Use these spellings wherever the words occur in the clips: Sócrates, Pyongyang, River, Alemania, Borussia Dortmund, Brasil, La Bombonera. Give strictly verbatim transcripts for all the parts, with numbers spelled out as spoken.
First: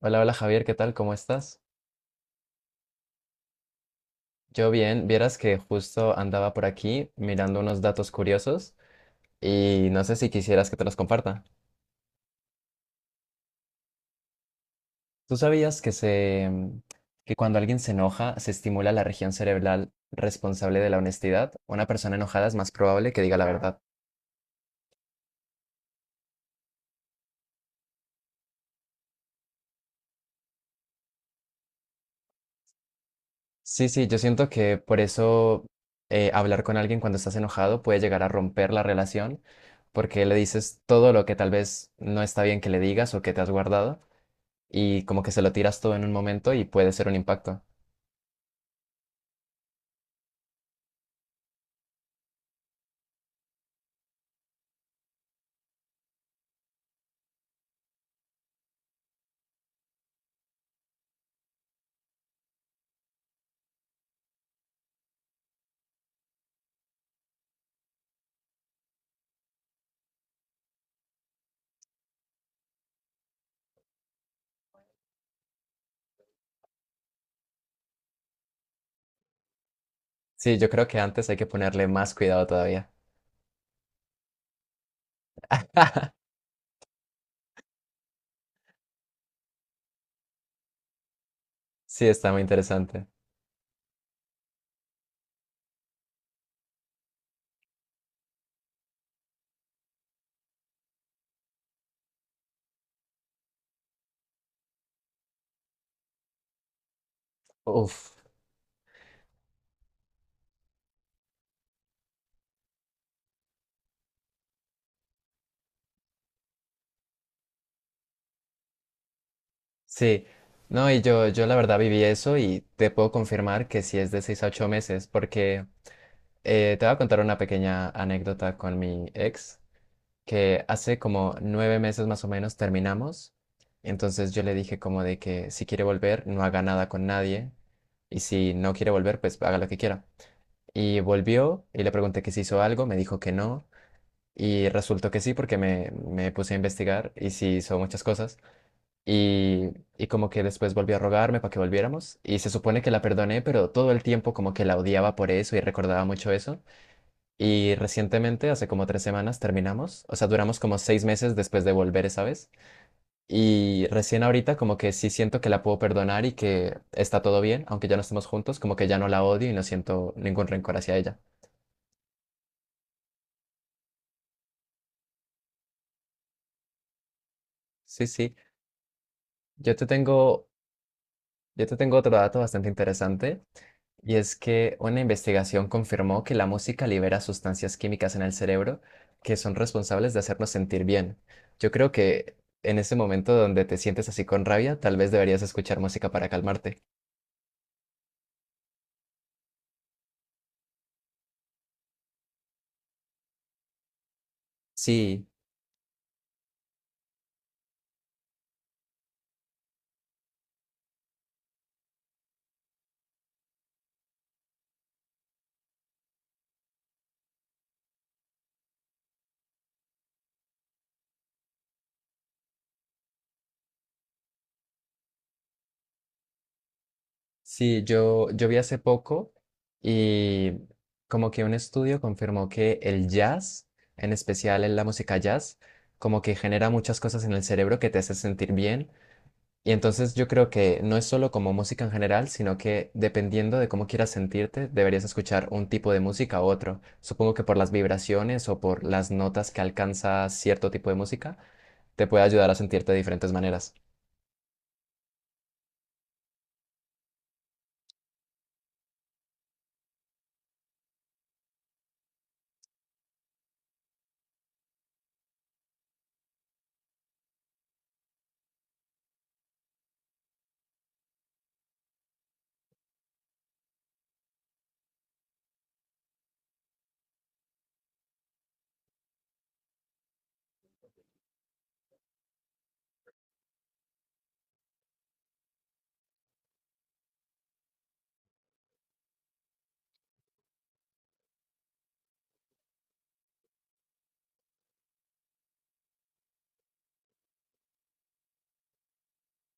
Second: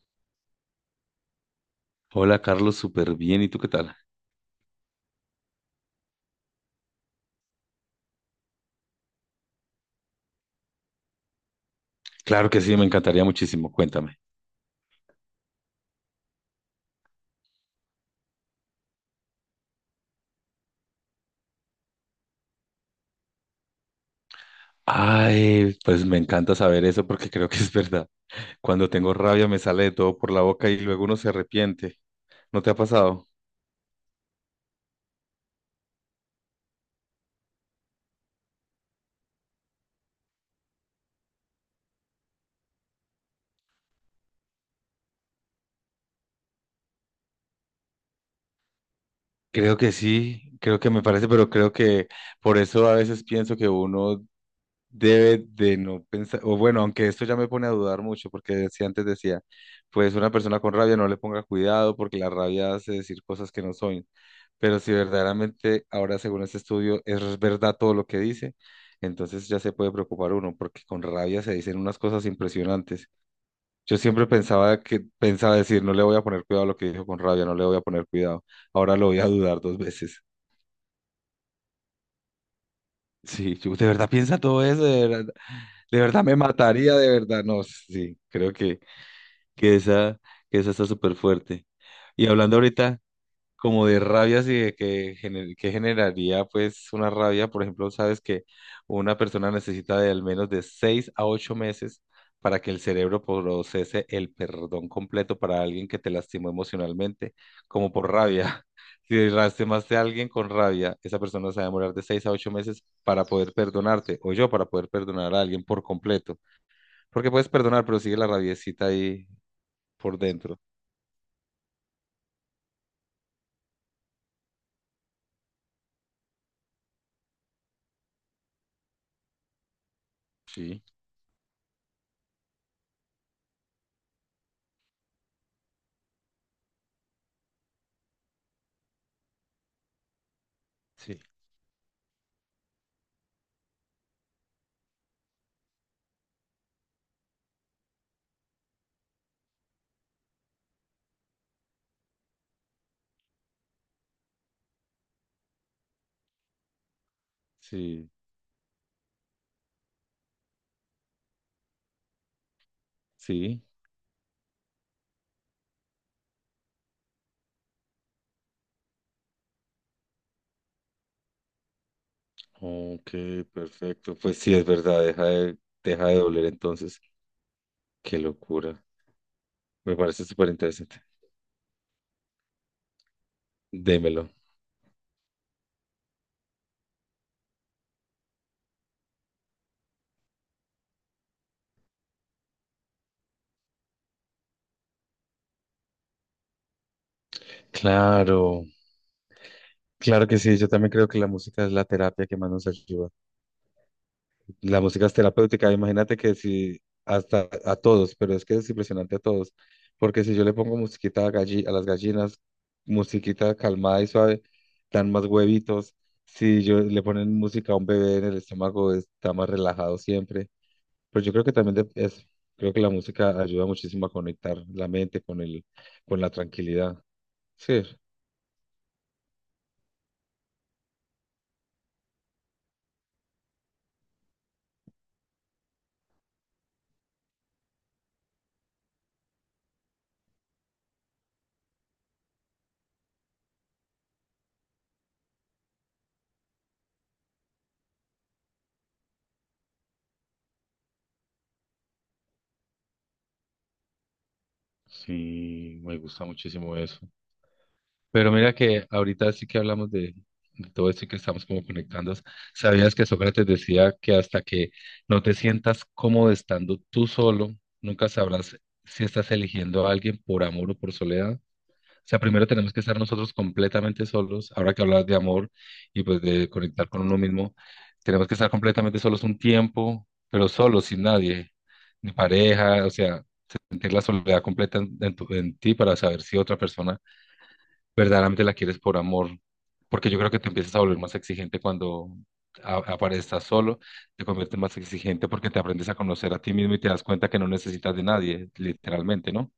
Hola, hola Javier, ¿qué tal? ¿Cómo estás? Hola Carlos, súper bien. ¿Y tú qué tal? Yo bien, vieras que justo andaba por aquí mirando unos datos curiosos y no sé si quisieras que te los comparta. Claro que sí, me encantaría muchísimo. Cuéntame. ¿Tú sabías que se mm, que cuando alguien se enoja se estimula la región cerebral responsable de la honestidad? Una persona enojada es más probable que diga la verdad. Ay, pues me encanta saber eso porque creo que es verdad. Cuando tengo rabia me sale de todo por la boca y luego uno se arrepiente. ¿No te ha pasado? Sí, sí, yo siento que por eso eh, hablar con alguien cuando estás enojado puede llegar a romper la relación porque le dices todo lo que tal vez no está bien que le digas o que te has guardado. Y como que se lo tiras todo en un momento y puede ser un impacto. Creo que sí, creo que me parece, pero creo que por eso a veces pienso que uno debe de no pensar, o bueno, aunque esto ya me pone a dudar mucho, porque si antes decía, pues una persona con rabia no le ponga cuidado porque la rabia hace decir cosas que no son. Pero si verdaderamente ahora, según este estudio, es verdad todo lo que dice, entonces ya se puede preocupar uno, porque con rabia se dicen unas cosas impresionantes. Yo siempre pensaba que, pensaba decir, no le voy a poner cuidado a lo que dijo con rabia, no le voy a poner cuidado. Ahora lo voy a dudar dos veces. Sí, yo creo que antes hay que ponerle más cuidado todavía. Sí, yo de verdad piensa todo eso, de verdad. De verdad me mataría, de verdad. No, sí, creo que, que esa, que esa está súper fuerte. Sí, Y está muy hablando ahorita interesante. como de rabias y de que, gener- que generaría pues una rabia, por ejemplo, sabes que una persona necesita de al menos de seis a ocho meses para que el cerebro procese el perdón completo para alguien que te lastimó emocionalmente, como por Uf, rabia. Si lastimaste a alguien con rabia, esa persona se va a demorar de seis a ocho meses para poder perdonarte, o yo para poder perdonar a alguien por completo. Porque puedes perdonar, pero sigue la rabiecita ahí por sí. dentro. No, y yo, yo la verdad viví eso y te puedo confirmar que sí es de seis a ocho meses, porque eh, te voy a contar una pequeña anécdota con mi ex, que Sí, hace como nueve meses más o menos terminamos. Entonces yo le dije como de que si quiere volver, no haga nada con nadie, y si no quiere volver, pues haga lo que quiera. Y sí, volvió y le pregunté que si hizo algo, me dijo que no. Y resultó que sí, porque me, me puse a investigar y sí hizo muchas cosas. Y, y como que después volvió a rogarme para que volviéramos. Y se supone que la perdoné, pero todo el tiempo como que la odiaba por eso y recordaba mucho eso. Y sí, recientemente, hace como tres semanas, terminamos. O sea, duramos como seis meses después de volver esa vez. sí. Y recién ahorita como que sí siento que la puedo perdonar y que está todo bien, aunque ya no estemos juntos, como que ya no la odio y no siento ningún rencor hacia ella. Ok, perfecto. Pues sí, es verdad, deja de, deja de doler entonces. Sí, Qué sí. locura. Yo te Me parece tengo, súper interesante. yo te tengo otro dato bastante interesante, y Démelo. es que una investigación confirmó que la música libera sustancias químicas en el cerebro que son responsables de hacernos sentir bien. Yo creo que en ese momento donde te sientes así con rabia, tal vez deberías escuchar música para calmarte. Claro, claro que sí, yo también creo que la música es la terapia que más nos ayuda. La música es Sí, terapéutica, imagínate que si hasta a todos, pero es que es impresionante a todos, porque si yo le pongo musiquita a, galli- a las gallinas, musiquita calmada y suave, dan más huevitos, si yo le ponen música a un bebé en el estómago, está más relajado siempre, pero yo creo que también de- es, creo que la música ayuda muchísimo a conectar la mente con el, con la tranquilidad, sí. sí, yo, yo vi hace poco y como que un estudio confirmó que el jazz, en especial en la música jazz, como que genera muchas cosas en el cerebro que te hace sentir bien. Y entonces yo creo que no es solo como música en general, sino que dependiendo de cómo quieras sentirte, deberías escuchar un tipo de música u otro. Supongo que por las vibraciones o por las notas que alcanza cierto tipo de música, te puede ayudar a sentirte de diferentes maneras. Sí, me gusta muchísimo eso. Pero mira que ahorita sí que hablamos de, de todo esto y que estamos como conectando. ¿Sabías que Sócrates decía que hasta que no te sientas cómodo estando tú solo, nunca sabrás si estás eligiendo a alguien por amor o por soledad? O sea, primero tenemos que estar nosotros completamente solos. Ahora que hablas de amor y pues de conectar con uno mismo, tenemos que estar completamente solos un tiempo, pero solos, sin nadie, ni pareja, o sea, sentir la soledad completa en, en tu- en ti para saber si otra persona verdaderamente la quieres por amor, porque yo creo que te empiezas a volver más exigente cuando a- aparezcas solo, te conviertes más exigente porque te aprendes a conocer a ti mismo y te das cuenta que no necesitas de nadie, literalmente, ¿no?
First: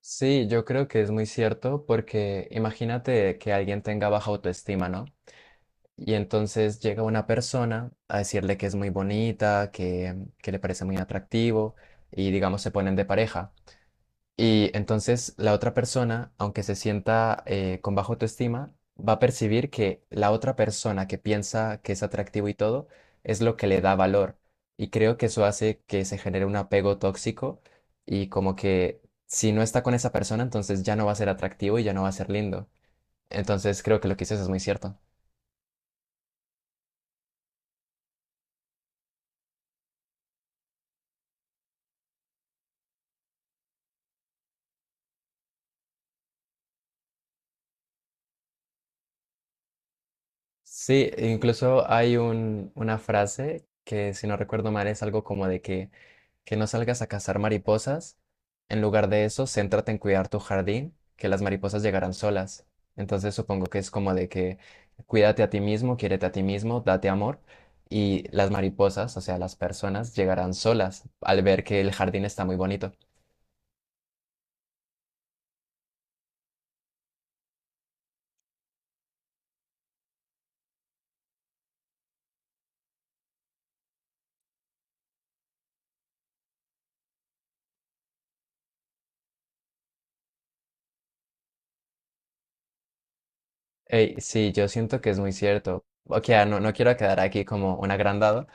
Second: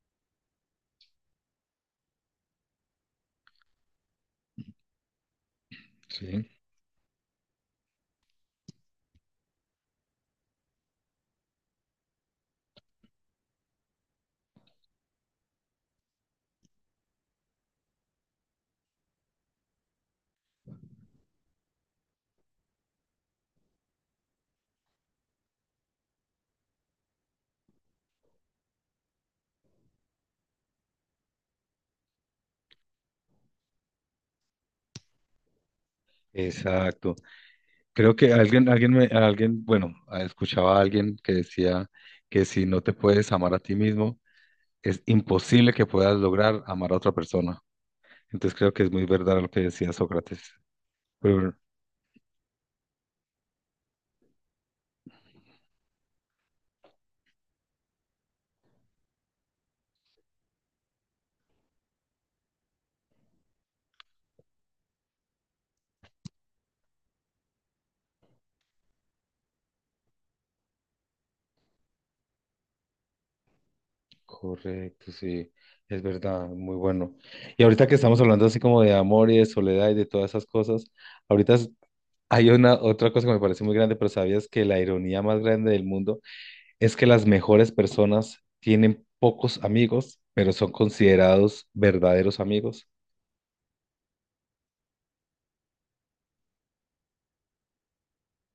Sí, yo creo que es muy cierto porque imagínate que alguien tenga baja autoestima, ¿no? Y Sí, entonces llega una persona a decirle que es muy bonita, que, que le parece muy atractivo, y digamos se ponen de pareja. Y entonces la otra persona, aunque se sienta eh, con baja autoestima, va a percibir que la otra persona que piensa que es atractivo y todo es lo que le da valor. Y creo que eso hace que se genere un apego tóxico, y como que si no está con esa persona, entonces ya no va a ser atractivo y ya no va a ser lindo. Entonces creo que lo que dices es muy cierto. exacto. Creo que alguien, alguien, me- alguien, bueno, ah, escuchaba a alguien que decía que si no te puedes amar a ti mismo, es imposible que puedas lograr amar a otra persona. Entonces creo que es muy verdad lo que decía Sócrates. Sí, Pero bueno. incluso hay un, una frase que, si no recuerdo mal, es algo como de que, que no salgas a cazar mariposas. En lugar de eso, céntrate en cuidar tu jardín, que las mariposas llegarán solas. Entonces supongo que es como de que cuídate a ti mismo, quiérete a ti mismo, date amor, y las mariposas, o sea, las personas, llegarán solas al ver que el jardín está muy bonito. Correcto, sí, es verdad, muy bueno. Y ahorita que estamos hablando así como de amor y de soledad y de todas esas cosas, ahorita es- hay una otra cosa que me parece muy grande, pero ¿sabías que la ironía más grande del mundo es que las mejores personas tienen pocos amigos, pero son considerados verdaderos amigos? Ey, sí, yo siento que es muy cierto. Ok, ah, no, no quiero quedar aquí como un agrandado,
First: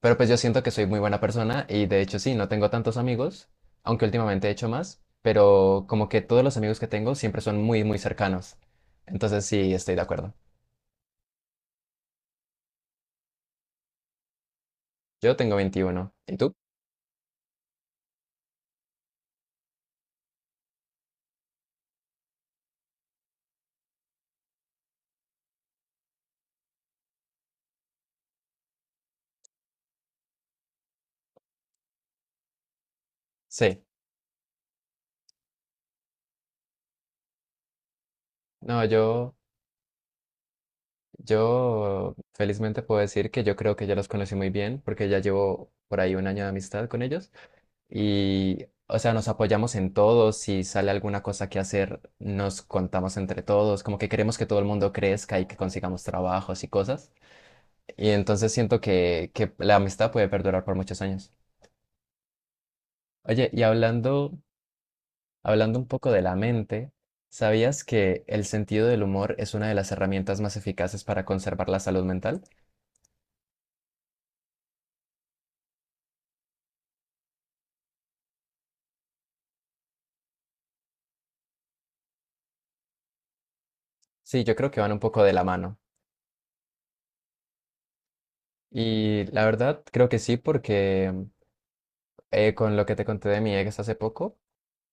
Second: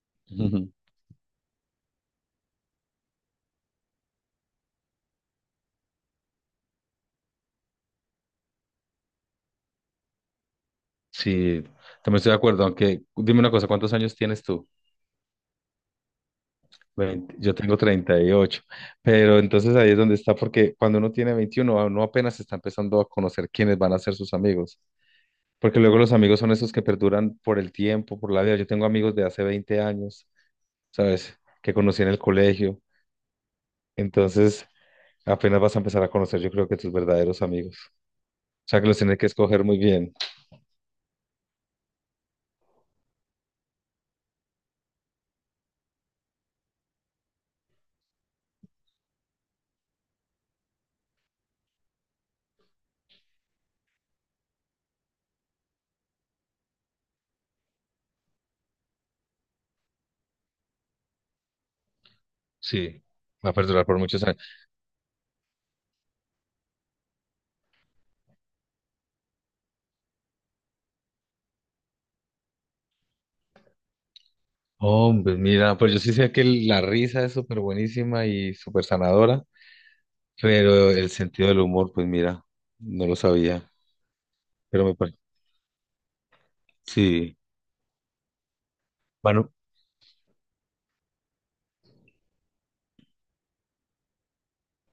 pero pues yo siento Ujú. que soy muy buena persona y de hecho sí, no tengo tantos amigos, aunque últimamente he hecho más, pero como que todos los amigos que tengo siempre son muy, muy cercanos. Entonces sí, estoy de acuerdo. Sí, también estoy de acuerdo, aunque dime una cosa, ¿cuántos años tienes tú? Yo tengo veintiuno. ¿Y tú? veinte, yo tengo treinta y ocho, pero entonces ahí es donde está, porque cuando uno tiene veintiuno a uno apenas está empezando a conocer quiénes van a ser sus amigos, porque luego los amigos son esos que perduran por el tiempo, por la vida. Yo tengo amigos de hace veinte años, ¿sabes? Que conocí en el colegio, Sí. entonces apenas vas a empezar a conocer, yo creo que tus verdaderos amigos, o sea No, que los tienes que yo, escoger muy bien. yo felizmente puedo decir que yo creo que ya los conocí muy bien porque ya llevo por ahí un año de amistad con ellos y, o sea, nos apoyamos en todo. Si sale alguna cosa que hacer, nos contamos entre todos, como que queremos que todo el mundo crezca y que consigamos trabajos y cosas. Y entonces siento que, que la amistad puede perdurar por muchos años. Sí, Oye, va a y perdurar por muchos hablando, años. hablando un poco de la mente, ¿sabías que el sentido del humor es una de las herramientas más eficaces para conservar la salud mental? Hombre, mira, pues yo sí sé que la risa es súper buenísima y súper sanadora. Pero el sentido del humor, pues mira, no lo sabía, Sí, yo creo que pero van me un parece. poco de la mano. Sí, Y la bueno, verdad, creo que sí, porque eh, con lo que te conté de mi ex hace poco,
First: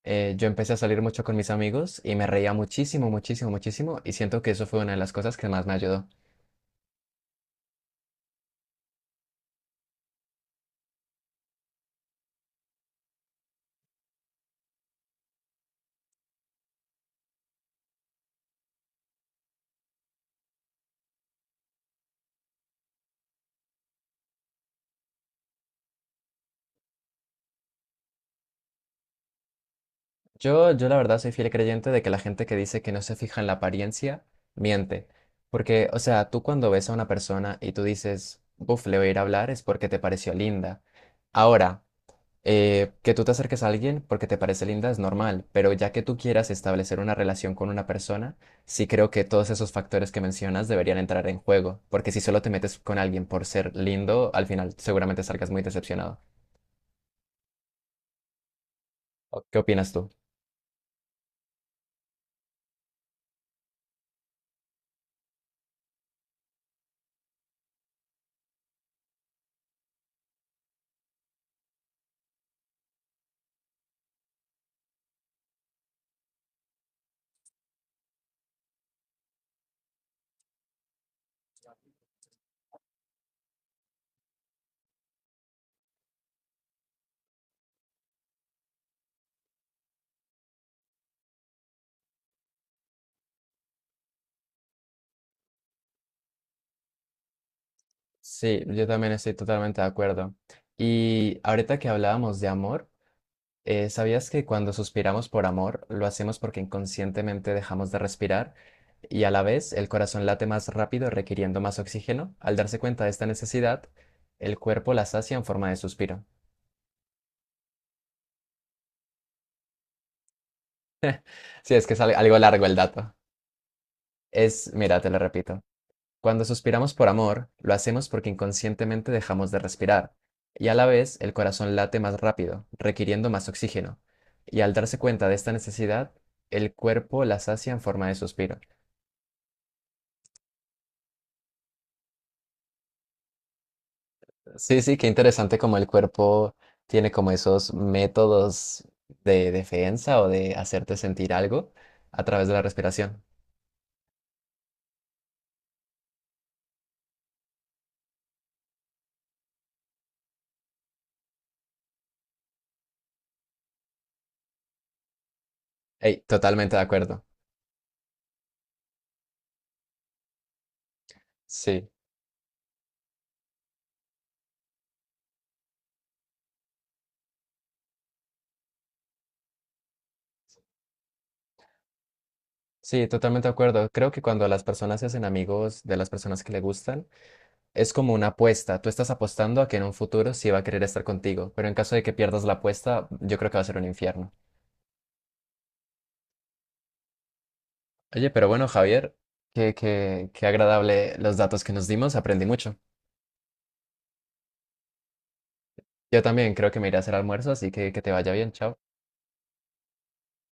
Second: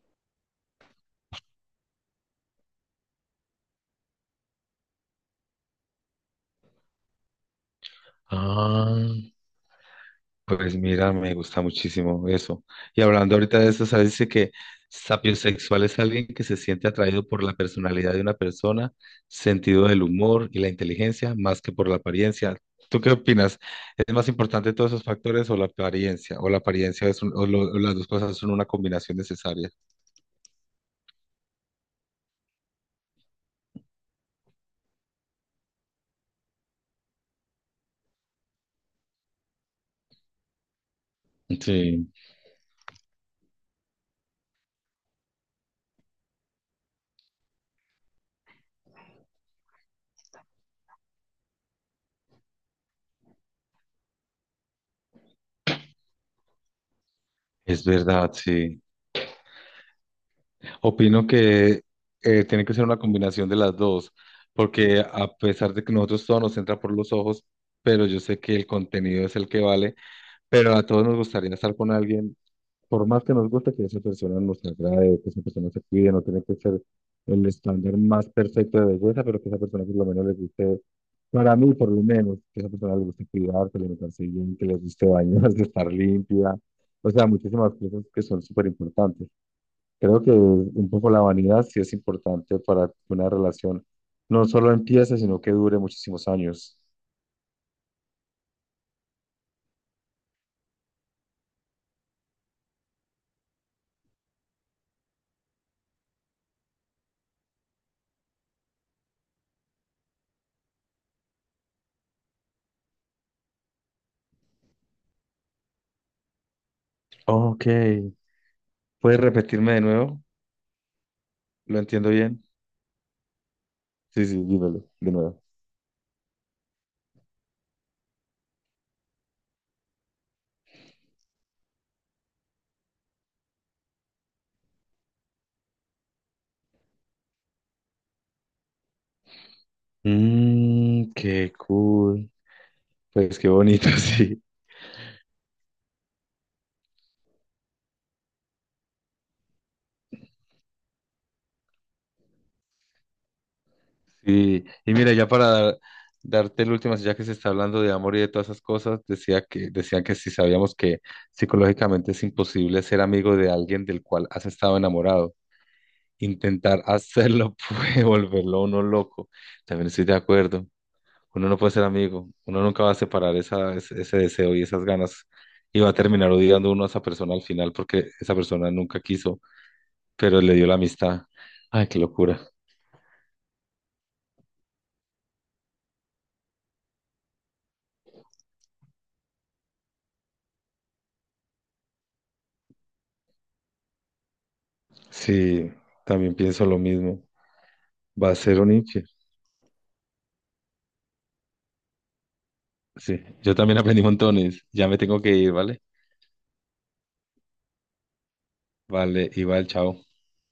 eh, yo empecé a salir mucho con mis amigos y me reía muchísimo, muchísimo, muchísimo, y siento que eso fue una de las cosas que más me ayudó. ah, pues mira, me gusta muchísimo eso. Y hablando ahorita de eso, ¿sabes? Dice que sapiosexual es alguien que se siente atraído por la personalidad de una persona, sentido del humor y la inteligencia, más que por la apariencia. ¿Tú qué opinas? ¿Es más importante todos esos factores o la apariencia? ¿O la apariencia es un- o lo- o las dos cosas son una combinación necesaria? Yo, yo la verdad soy fiel creyente de que la gente que dice que no se fija en la apariencia, miente. Porque, o sea, tú cuando ves a una persona y tú dices, buf, le voy a ir a hablar, es porque te pareció linda. Ahora, Sí, eh, que tú te acerques a alguien porque te parece linda es normal, pero ya que tú quieras establecer una relación con una persona, sí creo que todos esos factores que mencionas deberían entrar en juego. Porque si solo te metes con alguien por ser lindo, al final seguramente salgas muy decepcionado. es verdad, sí. ¿O ¿Qué opinas tú? Opino que eh, tiene que ser una combinación de las dos, porque a pesar de que nosotros todo nos entra por los ojos, pero yo sé que el contenido es el que vale, pero a todos nos gustaría estar con alguien, por más que nos guste que esa persona nos agrade, que esa persona se cuide, no tiene que ser el estándar más perfecto de belleza, pero que esa persona por lo menos le guste, para mí por lo menos, que esa persona le guste cuidarse, alimentarse bien, que le guste bañarse, estar limpia, o sea, muchísimas cosas que son súper importantes. Creo que un poco la vanidad sí es importante para que una relación no solo empiece, sino que dure muchísimos años. Sí, yo también estoy totalmente de acuerdo. Y ahorita que hablábamos de amor, eh, ¿sabías que cuando suspiramos por amor, lo hacemos porque inconscientemente dejamos de respirar y a la vez el corazón late más rápido requiriendo más oxígeno? Al darse cuenta de esta necesidad, el cuerpo la sacia en forma de suspiro. Ok, ¿puedes repetirme de nuevo? Sí, ¿Lo es que es entiendo al- algo bien? largo el dato. Sí, sí, Es, dímelo mira, te de lo nuevo. repito. Cuando suspiramos por amor, lo hacemos porque inconscientemente dejamos de respirar, y a la vez el corazón late más rápido, requiriendo más oxígeno, y al darse cuenta de esta necesidad, el cuerpo la sacia en forma de suspiro. Mmm, qué cool. Pues qué bonito, sí. Sí, sí, qué interesante como el cuerpo tiene como esos métodos de defensa o de hacerte sentir algo a través de la respiración. Sí, y mira, ya para dar- darte el último, ya que se está hablando de amor y de todas esas cosas, decía que, decían que si sabíamos que psicológicamente es imposible ser amigo de alguien del cual has estado enamorado. Ey, totalmente Intentar de acuerdo. hacerlo puede volverlo a uno loco. También estoy de acuerdo. Uno no puede ser Sí, amigo. Uno nunca va a separar esa, ese, ese deseo y esas ganas. Y va a terminar odiando uno a esa persona al final porque esa persona nunca quiso, pero le dio la amistad. Ay, qué locura. sí, totalmente de acuerdo. Creo que cuando las personas se hacen amigos de las personas que le gustan, es como una apuesta. Tú estás apostando a que en un futuro sí va a querer estar contigo, pero en caso de que pierdas la apuesta, yo creo que va a ser un infierno. Sí, también pienso lo mismo. Oye, Va a pero ser bueno, un infiel. Javier, qué, qué, qué agradable los datos que nos dimos, aprendí mucho. Sí, yo también aprendí montones. Ya me tengo que ir, ¿vale? Yo también creo que me iré a hacer almuerzo, así que que te vaya bien, chao. Vale, y va chao.